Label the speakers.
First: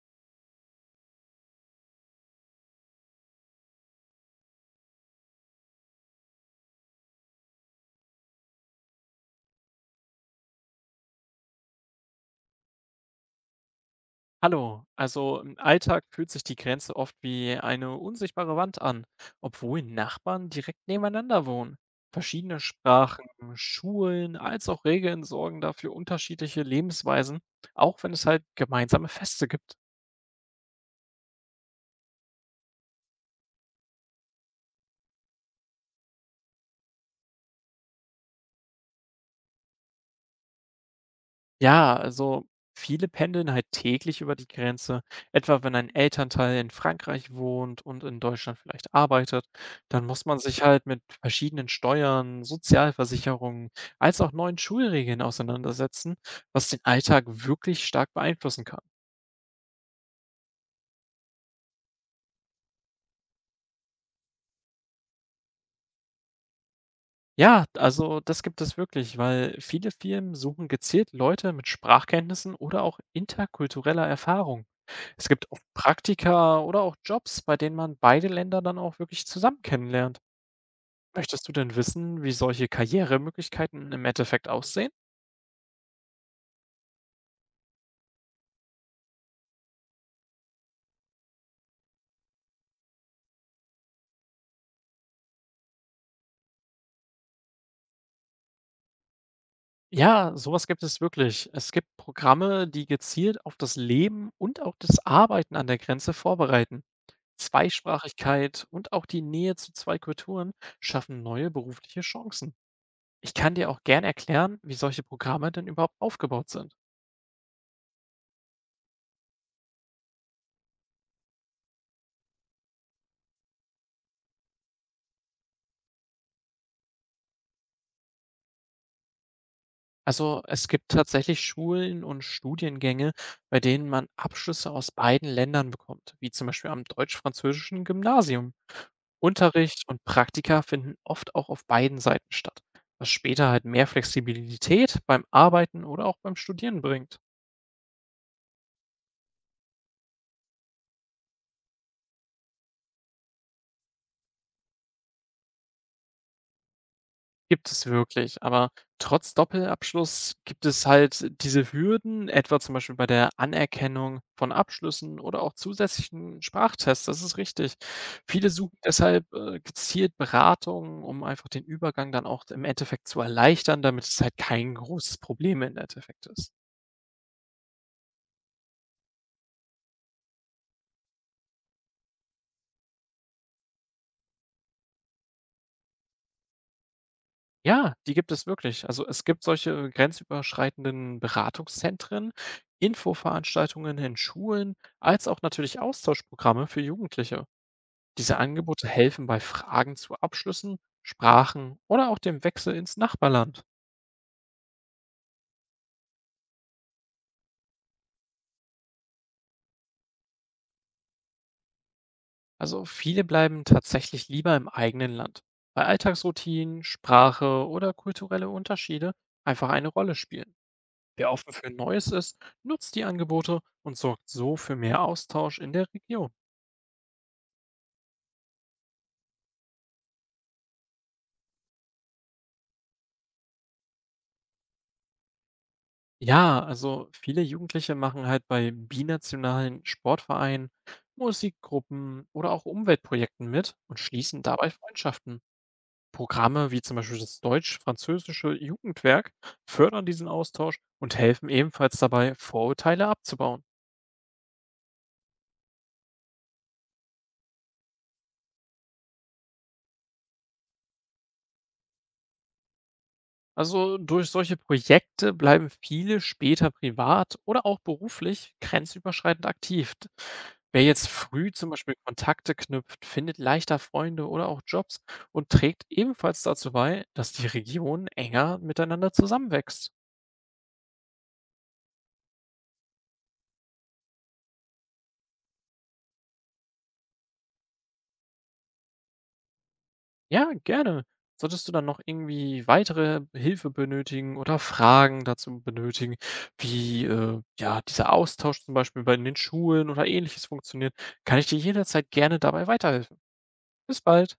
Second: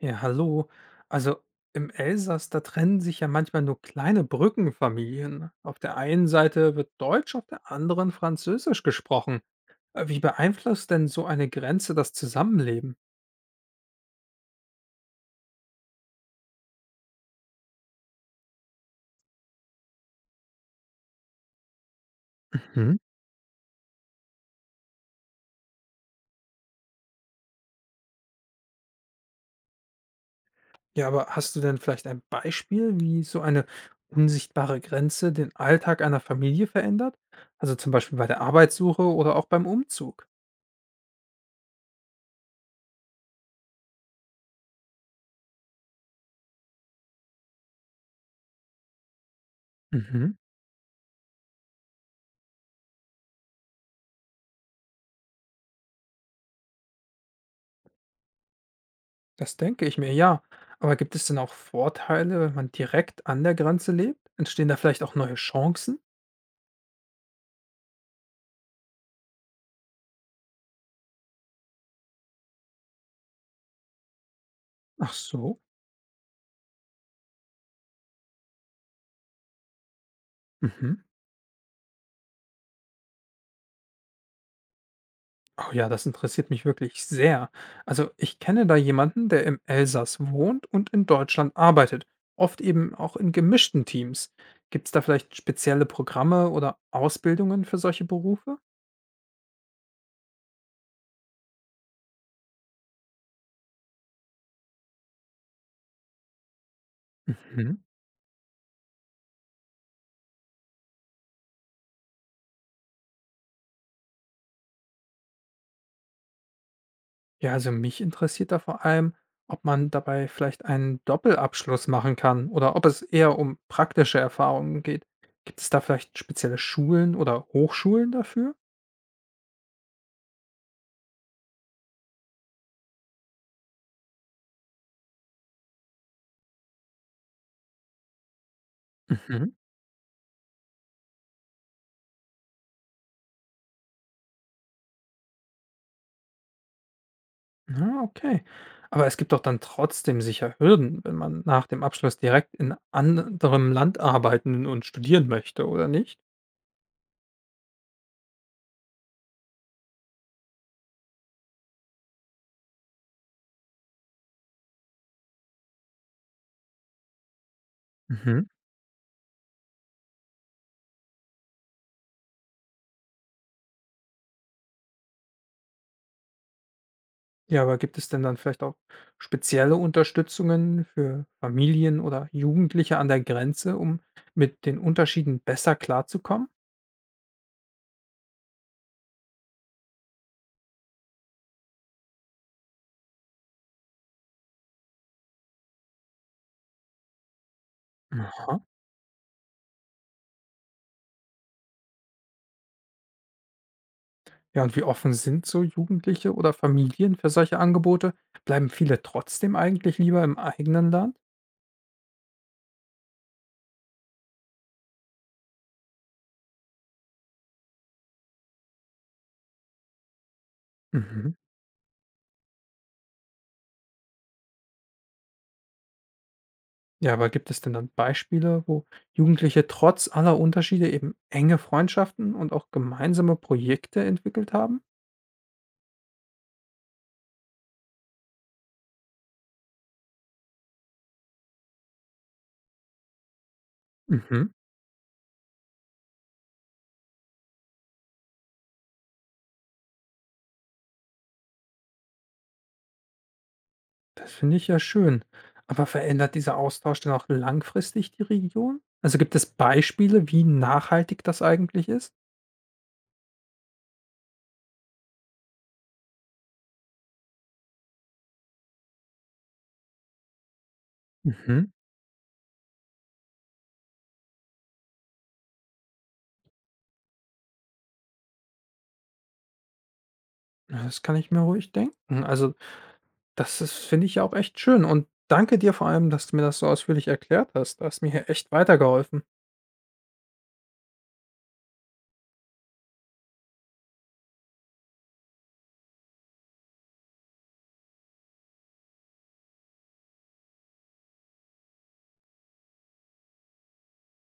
Speaker 1: Ja, hallo. Also im Elsass, da trennen sich ja manchmal nur kleine Brückenfamilien. Auf der einen Seite wird Deutsch, auf der anderen Französisch gesprochen. Wie beeinflusst denn so eine Grenze das Zusammenleben?
Speaker 2: Hallo, also im Alltag fühlt sich die Grenze oft wie eine unsichtbare Wand an, obwohl Nachbarn direkt nebeneinander wohnen. Verschiedene
Speaker 1: Mhm.
Speaker 2: Sprachen, Schulen als auch Regeln sorgen dafür unterschiedliche Lebensweisen, auch wenn es halt gemeinsame Feste gibt.
Speaker 1: Ja, aber hast du denn vielleicht ein Beispiel, wie so eine unsichtbare Grenze den Alltag einer Familie verändert? Also zum Beispiel bei der Arbeitssuche oder auch beim Umzug.
Speaker 2: Ja, also viele pendeln halt täglich über die Grenze. Etwa wenn ein Elternteil in Frankreich wohnt und in Deutschland vielleicht arbeitet, dann muss
Speaker 1: Mhm.
Speaker 2: man sich halt mit verschiedenen Steuern, Sozialversicherungen als auch neuen Schulregeln auseinandersetzen, was den Alltag wirklich stark beeinflussen kann.
Speaker 1: Das denke ich mir, ja. Aber gibt es denn auch Vorteile, wenn man direkt an der Grenze lebt? Entstehen da vielleicht auch neue Chancen?
Speaker 2: Ja, also das gibt es wirklich, weil viele Firmen suchen gezielt Leute mit Sprachkenntnissen oder auch interkultureller Erfahrung.
Speaker 1: Ach
Speaker 2: Es gibt auch
Speaker 1: so.
Speaker 2: Praktika oder auch Jobs, bei denen man beide Länder dann auch wirklich zusammen kennenlernt.
Speaker 1: Mhm.
Speaker 2: Möchtest du denn wissen, wie solche Karrieremöglichkeiten im Endeffekt aussehen?
Speaker 1: Oh ja, das interessiert mich wirklich sehr. Also ich kenne da jemanden, der im Elsass wohnt und in Deutschland arbeitet. Oft eben auch in gemischten Teams. Gibt es da vielleicht spezielle Programme oder Ausbildungen für solche Berufe?
Speaker 2: Ja, sowas gibt es wirklich. Es gibt Programme, die gezielt auf das Leben und auch das Arbeiten an der Grenze vorbereiten.
Speaker 1: Mhm.
Speaker 2: Zweisprachigkeit und auch die Nähe zu 2 Kulturen schaffen neue berufliche Chancen. Ich kann dir auch gern erklären, wie solche Programme denn überhaupt aufgebaut sind.
Speaker 1: Ja, also mich interessiert da vor allem, ob man dabei vielleicht einen Doppelabschluss machen kann oder ob es eher um praktische Erfahrungen geht. Gibt es da vielleicht spezielle Schulen oder Hochschulen dafür?
Speaker 2: Also es gibt tatsächlich Schulen und Studiengänge, bei denen man Abschlüsse aus beiden Ländern bekommt, wie zum Beispiel am deutsch-französischen Gymnasium.
Speaker 1: Mhm.
Speaker 2: Unterricht und Praktika finden oft auch auf beiden Seiten statt, was später halt mehr Flexibilität beim Arbeiten oder auch beim Studieren bringt.
Speaker 1: Ja, okay. Aber es gibt doch dann trotzdem sicher Hürden, wenn man nach dem Abschluss direkt in anderem Land arbeiten und studieren möchte, oder nicht?
Speaker 2: Gibt es wirklich, aber trotz Doppelabschluss gibt es halt diese Hürden, etwa zum Beispiel bei der Anerkennung von Abschlüssen oder auch zusätzlichen Sprachtests, das ist richtig. Viele suchen deshalb gezielt Beratung, um einfach den Übergang dann auch im Endeffekt zu erleichtern, damit es halt kein großes Problem im Endeffekt ist.
Speaker 1: Ja, aber gibt es denn dann vielleicht auch spezielle Unterstützungen für Familien oder Jugendliche an der Grenze, um mit den Unterschieden besser klarzukommen?
Speaker 2: Ja, die gibt es wirklich. Also, es gibt solche grenzüberschreitenden Beratungszentren, Infoveranstaltungen in Schulen, als auch natürlich Austauschprogramme für Jugendliche. Diese
Speaker 1: Aha.
Speaker 2: Angebote helfen bei Fragen zu Abschlüssen, Sprachen oder auch dem Wechsel ins Nachbarland.
Speaker 1: Ja, und wie offen sind so Jugendliche oder Familien für solche Angebote? Bleiben viele trotzdem eigentlich lieber im eigenen Land?
Speaker 2: Also viele bleiben tatsächlich lieber im eigenen Land, weil Alltagsroutinen, Sprache oder kulturelle Unterschiede einfach eine Rolle spielen. Wer
Speaker 1: Mhm.
Speaker 2: offen für Neues ist, nutzt die Angebote und sorgt so für mehr Austausch in der Region.
Speaker 1: Ja, aber gibt es denn dann Beispiele, wo Jugendliche trotz aller Unterschiede eben enge Freundschaften und auch gemeinsame Projekte entwickelt haben?
Speaker 2: Ja, also viele Jugendliche machen halt bei binationalen Sportvereinen, Musikgruppen oder auch Umweltprojekten mit und schließen
Speaker 1: Mhm.
Speaker 2: dabei Freundschaften. Programme wie zum Beispiel das deutsch-französische Jugendwerk fördern diesen Austausch und helfen ebenfalls dabei, Vorurteile abzubauen.
Speaker 1: Das finde ich ja schön. Aber verändert dieser Austausch denn auch langfristig die Region? Also gibt es Beispiele, wie nachhaltig das eigentlich ist?
Speaker 2: Also durch solche Projekte bleiben viele später privat oder auch beruflich grenzüberschreitend aktiv. Wer jetzt früh
Speaker 1: Mhm.
Speaker 2: zum Beispiel Kontakte knüpft, findet leichter Freunde oder auch Jobs und trägt ebenfalls dazu bei, dass die Region enger miteinander zusammenwächst.
Speaker 1: Ja, das kann ich mir ruhig denken. Also, das ist, finde ich ja auch echt schön. Und danke dir vor allem, dass du mir das so ausführlich erklärt hast. Du hast mir hier echt weitergeholfen.
Speaker 2: Ja, gerne. Solltest du dann noch irgendwie weitere Hilfe benötigen oder Fragen dazu benötigen, wie ja dieser Austausch zum Beispiel bei den Schulen oder ähnliches funktioniert, kann ich dir jederzeit gerne dabei weiterhelfen. Bis bald.